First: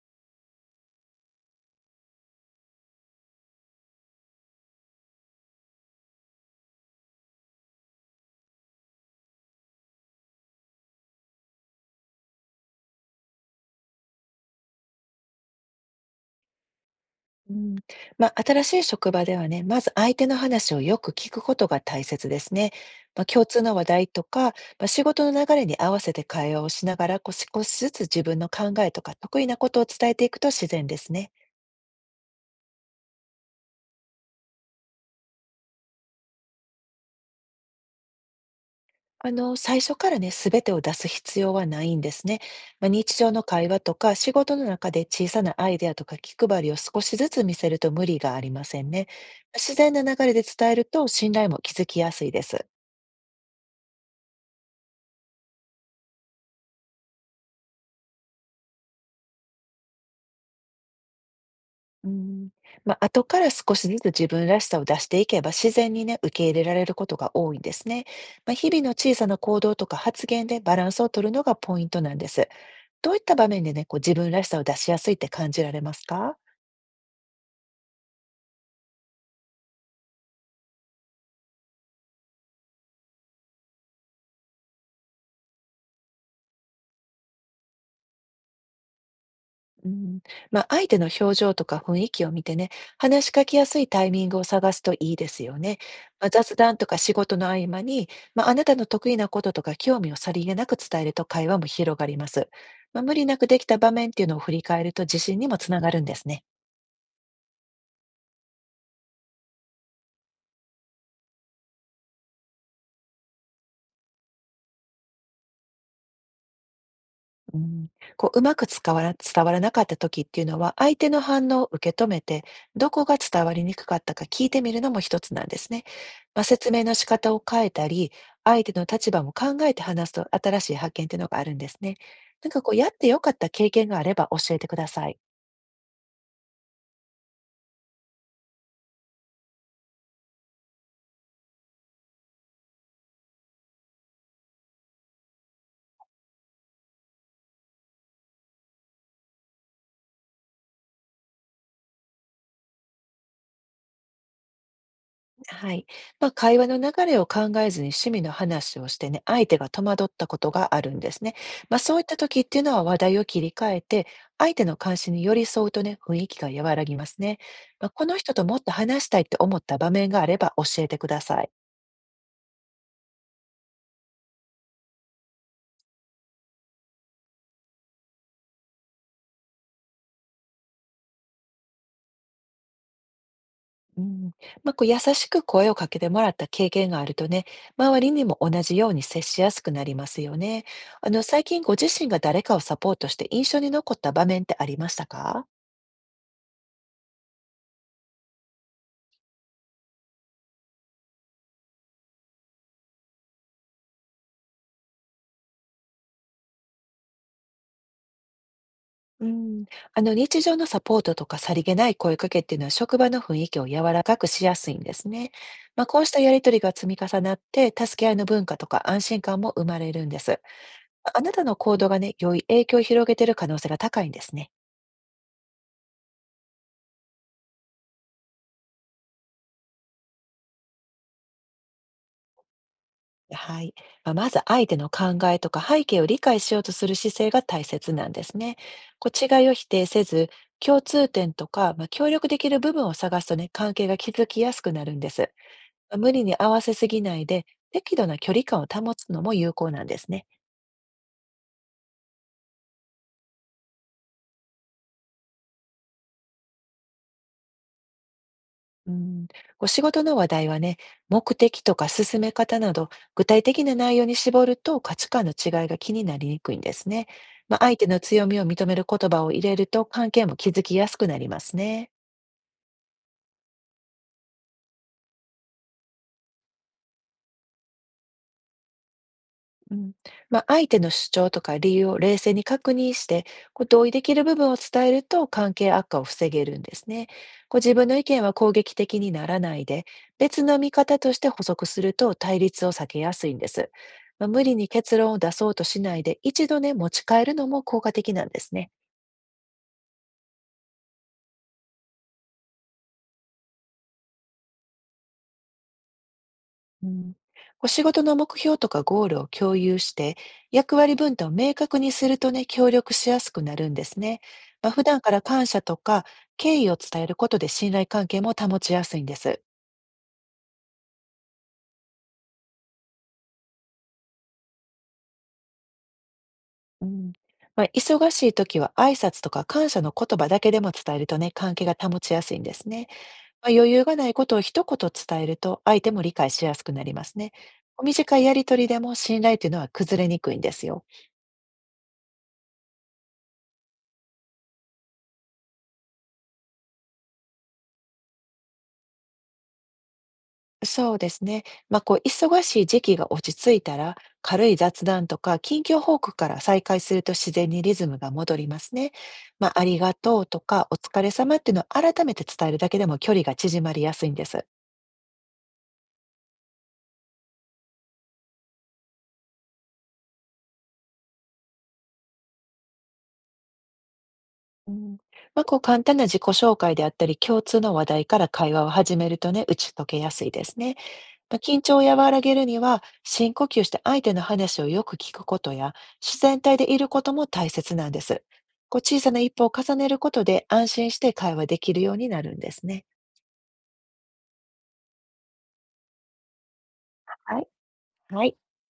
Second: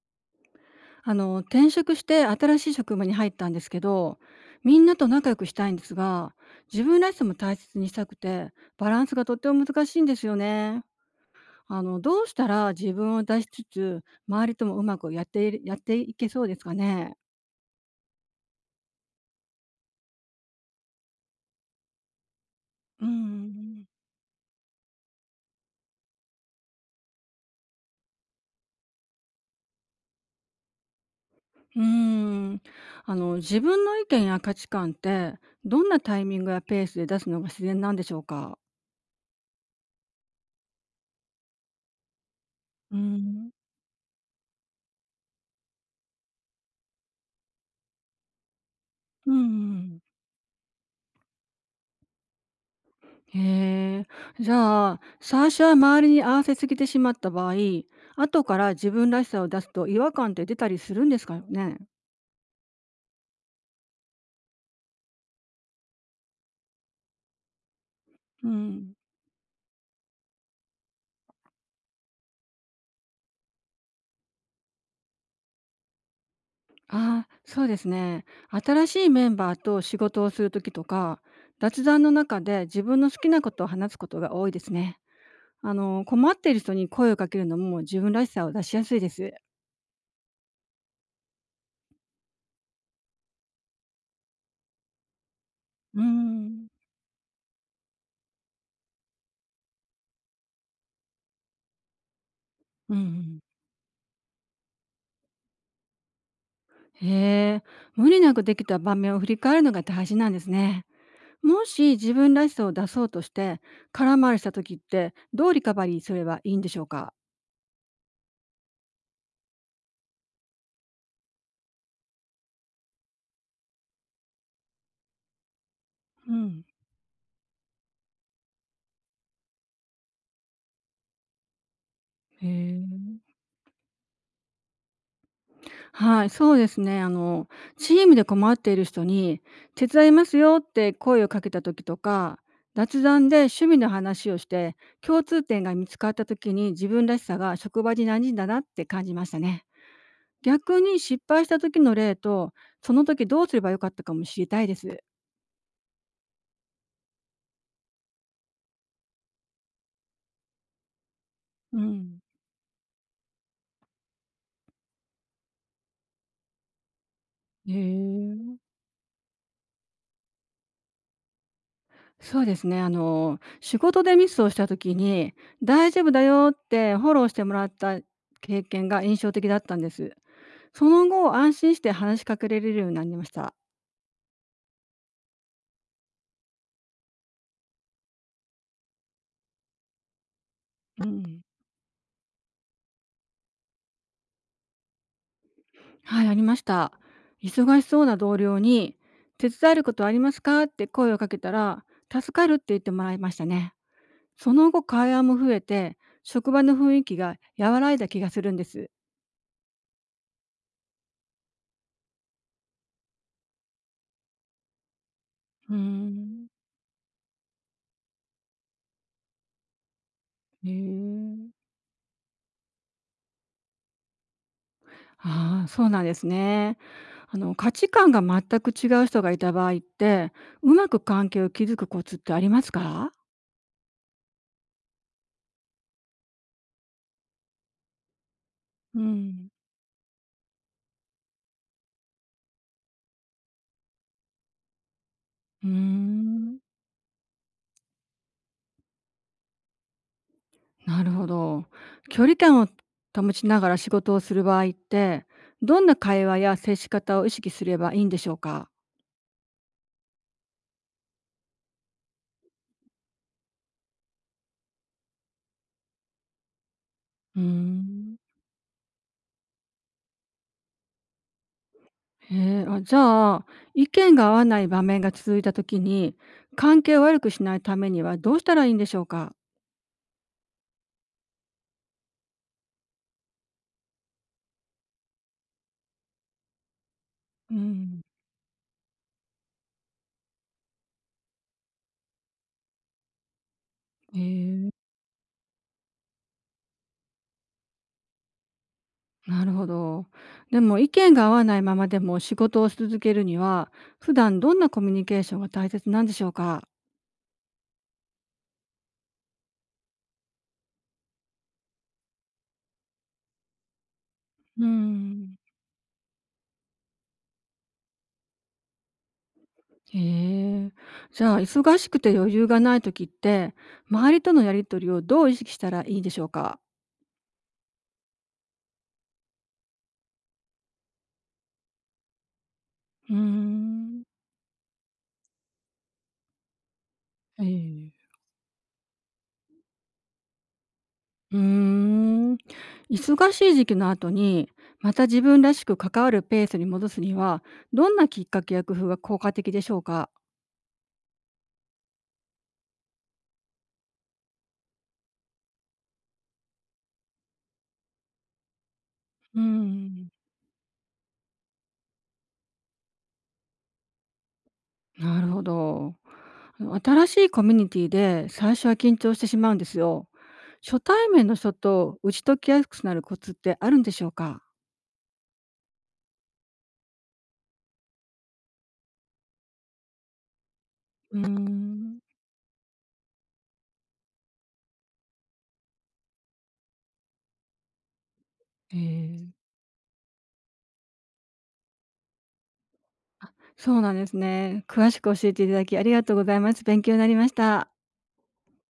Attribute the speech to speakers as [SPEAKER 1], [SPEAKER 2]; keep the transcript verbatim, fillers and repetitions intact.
[SPEAKER 1] あの、転職して新しい職場に入ったんですけど、みんなと仲良くしたいんですが、自分らしさも大切にしたくて、バランスがとっても難しいんですよね。あの、どうしたら自分を出しつつ、周りともうまくやっているやっていけそうですかね。
[SPEAKER 2] うん、まあ、新しい職場ではね、まず相手の話をよく聞くことが大切ですね。
[SPEAKER 1] う
[SPEAKER 2] まあ、共通の話
[SPEAKER 1] ん。
[SPEAKER 2] 題とか、まあ、仕事の流れに合わせて会話をしながら、こう少しずつ自分の考えとか得意なことを伝えていくと自然ですね。
[SPEAKER 1] うーん。あの、自分の意見や価値観って、どんなタイミングやペースで出すのが自然なんでしょうか。
[SPEAKER 2] あの、最初からね、すべてを出す必要はないんですね。まあ、
[SPEAKER 1] う
[SPEAKER 2] 日常の
[SPEAKER 1] ん
[SPEAKER 2] 会話とか、仕事の中で小さなアイデアとか気配りを少しずつ見せると無理がありませんね。
[SPEAKER 1] うんう
[SPEAKER 2] 自然
[SPEAKER 1] ん、
[SPEAKER 2] な流れで伝えると信頼も築きやすいです。
[SPEAKER 1] へえ。じゃあ、最初は周りに合わせすぎてしまった場合、後から自分らしさを出すと違和感って出たりするんですかね？
[SPEAKER 2] うん。まあ、後から少しずつ自分らしさを出していけば、自然にね、受け入れられることが多いんですね。
[SPEAKER 1] う
[SPEAKER 2] まあ、日々の
[SPEAKER 1] ん。
[SPEAKER 2] 小さな行動とか発言でバランスを取るのがポイントなんです。どういった場面でね、こう自分らしさを出しやすいって感じられますか？
[SPEAKER 1] ああ、そうですね。新しいメンバーと仕事をする時とか、雑談の中で自分の好きなことを話すことが多いですね。あの、困っている人に声をかけるのも自分らしさを出しやすいです。
[SPEAKER 2] うん、まあ、相手の表情とか雰囲気を見てね、話しかけやすいタイミングを探すといいですよね。
[SPEAKER 1] う
[SPEAKER 2] まあ、雑
[SPEAKER 1] ん。
[SPEAKER 2] 談とか仕事の合間に、まあ、あなたの得意なこととか興味をさりげなく伝えると会話も広がります。
[SPEAKER 1] うん
[SPEAKER 2] ま
[SPEAKER 1] う
[SPEAKER 2] あ、無理な
[SPEAKER 1] ん。
[SPEAKER 2] くできた場面っていうのを振り返ると自信にもつながるんですね。
[SPEAKER 1] へえ。無理なくできた場面を振り返るのが大事なんですね。もし自分らしさを出そうとして空回りした時ってどうリカバリーすればいいんでしょうか？
[SPEAKER 2] うん、こう、うまく伝わら伝わらなかった時っていうのは、相手の反応を受け止めて、どこが伝わりにくかったか聞いてみるのも一つなんですね。
[SPEAKER 1] う
[SPEAKER 2] まあ、
[SPEAKER 1] ん。
[SPEAKER 2] 説明の仕方を変えたり、相手の立場も考えて話すと新しい発見っていうのがあるんですね。
[SPEAKER 1] へ
[SPEAKER 2] なんかこう、やって
[SPEAKER 1] え。
[SPEAKER 2] よかった経験があれば教えてください。
[SPEAKER 1] はい、そうですね。あのチームで困っている人に「手伝いますよ」って声をかけた時とか、雑談で趣味の話をして共通点が見つかった時に自分らしさが職場に馴染んだなって感じましたね。逆に失敗した時の例と、その時どうすればよかったかも知りたいです。
[SPEAKER 2] はい。まあ、会話の流れを考えずに趣味の話をしてね、相手が戸惑ったことがあるんですね。ま
[SPEAKER 1] う
[SPEAKER 2] あ、そういった
[SPEAKER 1] ん。
[SPEAKER 2] 時っていうのは話題を切り替えて、相手の関心に寄り添うとね、雰囲気が和らぎますね。
[SPEAKER 1] へ
[SPEAKER 2] まあ、この人とも
[SPEAKER 1] え。
[SPEAKER 2] っと話したいって思った場面があれば教えてください。
[SPEAKER 1] そうですね。あの、仕事でミスをした時に「大丈夫だよ」ってフォローしてもらった経験が印象的だったんです。その後、安心して話しかけられるようになりました。
[SPEAKER 2] うん。まあ、こう優しく声をかけてもらった経験があるとね、周りにも同じように接しやすくなりますよね。
[SPEAKER 1] う
[SPEAKER 2] あの、
[SPEAKER 1] ん。
[SPEAKER 2] 最近ご自身が誰かをサポートして印象に残った場面ってありましたか。
[SPEAKER 1] はい、ありました。忙しそうな同僚に「手伝えることありますか？」って声をかけたら「助かる」って言ってもらいましたね。その後、会話も増えて、職場の雰囲気が和らいだ気がするんです。
[SPEAKER 2] うん、あの日常のサポートとかさりげない声かけっていうのは職場の雰囲気を柔らかくしやすいんですね。
[SPEAKER 1] うー
[SPEAKER 2] まあ、こうしたやり
[SPEAKER 1] ん。
[SPEAKER 2] とりが積み重なって助け合いの文化とか安心感も生まれるんです。
[SPEAKER 1] へ
[SPEAKER 2] ああなた
[SPEAKER 1] え。
[SPEAKER 2] の行動がね、良い影響を広げている可能性が高いんですね。
[SPEAKER 1] ああ、そうなんですね。あの価値観が全く違う人がいた場合って、うまく関係を築くコツってありますか？
[SPEAKER 2] はい。まあ、まず相手の考えとか背景を理解しようとする姿勢が大切なんですね。
[SPEAKER 1] う
[SPEAKER 2] こう違
[SPEAKER 1] ん、
[SPEAKER 2] いを否定せず、共通点とか、まあ、協力できる部分を探すとね、関係が築きやすくなるんです。
[SPEAKER 1] うー
[SPEAKER 2] ま無理に合
[SPEAKER 1] ん、
[SPEAKER 2] わせすぎないで、適度な距離感を保つのも有効なんですね。
[SPEAKER 1] なるほど。距離感を保ちながら�仕事をする場合って、どんな会話や接し方を意識すればいいんでしょうか？
[SPEAKER 2] うん、こう仕事の話題はね、目的とか進め方など、具体的な内容に絞ると価値観の違いが気になりにくいんですね。
[SPEAKER 1] うー
[SPEAKER 2] まあ、相手の
[SPEAKER 1] ん。
[SPEAKER 2] 強みを認める言葉を入れると関係も築きやすくなりますね。
[SPEAKER 1] へえ、あ、じゃあ、意見が合わない場面が続いた時に、関係を悪くしないためにはどうしたらいいんでしょうか？
[SPEAKER 2] うん、まあ、相手の主張とか理由を冷静に確認して、こう同意できる部分を伝えると関係悪化を防げるんですね。
[SPEAKER 1] う
[SPEAKER 2] こう自分の
[SPEAKER 1] ん
[SPEAKER 2] 意見は攻撃的にならないで、別の見方として補足すると対立を避けやすいんです。
[SPEAKER 1] へ
[SPEAKER 2] まあ、無理に
[SPEAKER 1] え。
[SPEAKER 2] 結論を出そうとしないで、一度ね、持ち帰るのも効果的なんですね。
[SPEAKER 1] なるほど。でも意見が合わないままでも仕事を続けるには、普段どんなコミュニケーションが大切なんでしょうか？
[SPEAKER 2] うん、お仕事の目標とかゴールを共有して、役割分担を明確にするとね、協力しやすくなるんですね。
[SPEAKER 1] うー
[SPEAKER 2] まあ、普段から
[SPEAKER 1] ん。
[SPEAKER 2] 感謝とか敬意を伝えることで信頼関係も保ちやすいんです。
[SPEAKER 1] へえ。じゃあ忙しくて余裕がない時って、周りとのやり取りをどう意識したらいいでしょうか？
[SPEAKER 2] うん。まあ、忙しい時は挨拶とか感謝の言葉だけでも伝えるとね、関係が保ちやすいんですね。
[SPEAKER 1] うー
[SPEAKER 2] まあ、余裕が
[SPEAKER 1] ん。
[SPEAKER 2] ないことを一言伝えると相手も理解しやすくなりますね。
[SPEAKER 1] え
[SPEAKER 2] お
[SPEAKER 1] え。
[SPEAKER 2] 短いやりとりでも信頼というのは崩れにくいんですよ。
[SPEAKER 1] うーん。忙しい時期の後に、また自分らしく関わるペースに戻すには、どんなきっかけや工夫が効果的でしょうか？
[SPEAKER 2] そうですね。まあ、こう、忙しい時期が落ち着いたら、軽い雑談とか、近況報告から再開すると自然にリズムが戻りますね。
[SPEAKER 1] うー
[SPEAKER 2] まあ、ありが
[SPEAKER 1] ん。
[SPEAKER 2] とうとか、お疲れ様っていうのを改めて伝えるだけでも距離が縮まりやすいんです。
[SPEAKER 1] なるほど。あの新しいコミュニティで最初は緊張してしまうんですよ。初対面の人と打ち解きやすくなるコツってあるんでしょうか。
[SPEAKER 2] うん、まあ、こう、簡単な自己紹介であったり、共通の話題から会話を始めるとね、打ち解けやすいですね。
[SPEAKER 1] うー
[SPEAKER 2] ま、緊張を
[SPEAKER 1] ん、
[SPEAKER 2] 和らげるには、深呼吸して相手の話をよく聞くことや、自然体でいることも大切なんです。
[SPEAKER 1] え
[SPEAKER 2] こう小さな一
[SPEAKER 1] ー
[SPEAKER 2] 歩を重ねることで、安心して会話できるようになるんですね。
[SPEAKER 1] そうなんですね。詳しく教えていただきありがとうございます。勉強になりまし
[SPEAKER 2] はい。
[SPEAKER 1] た。
[SPEAKER 2] はい。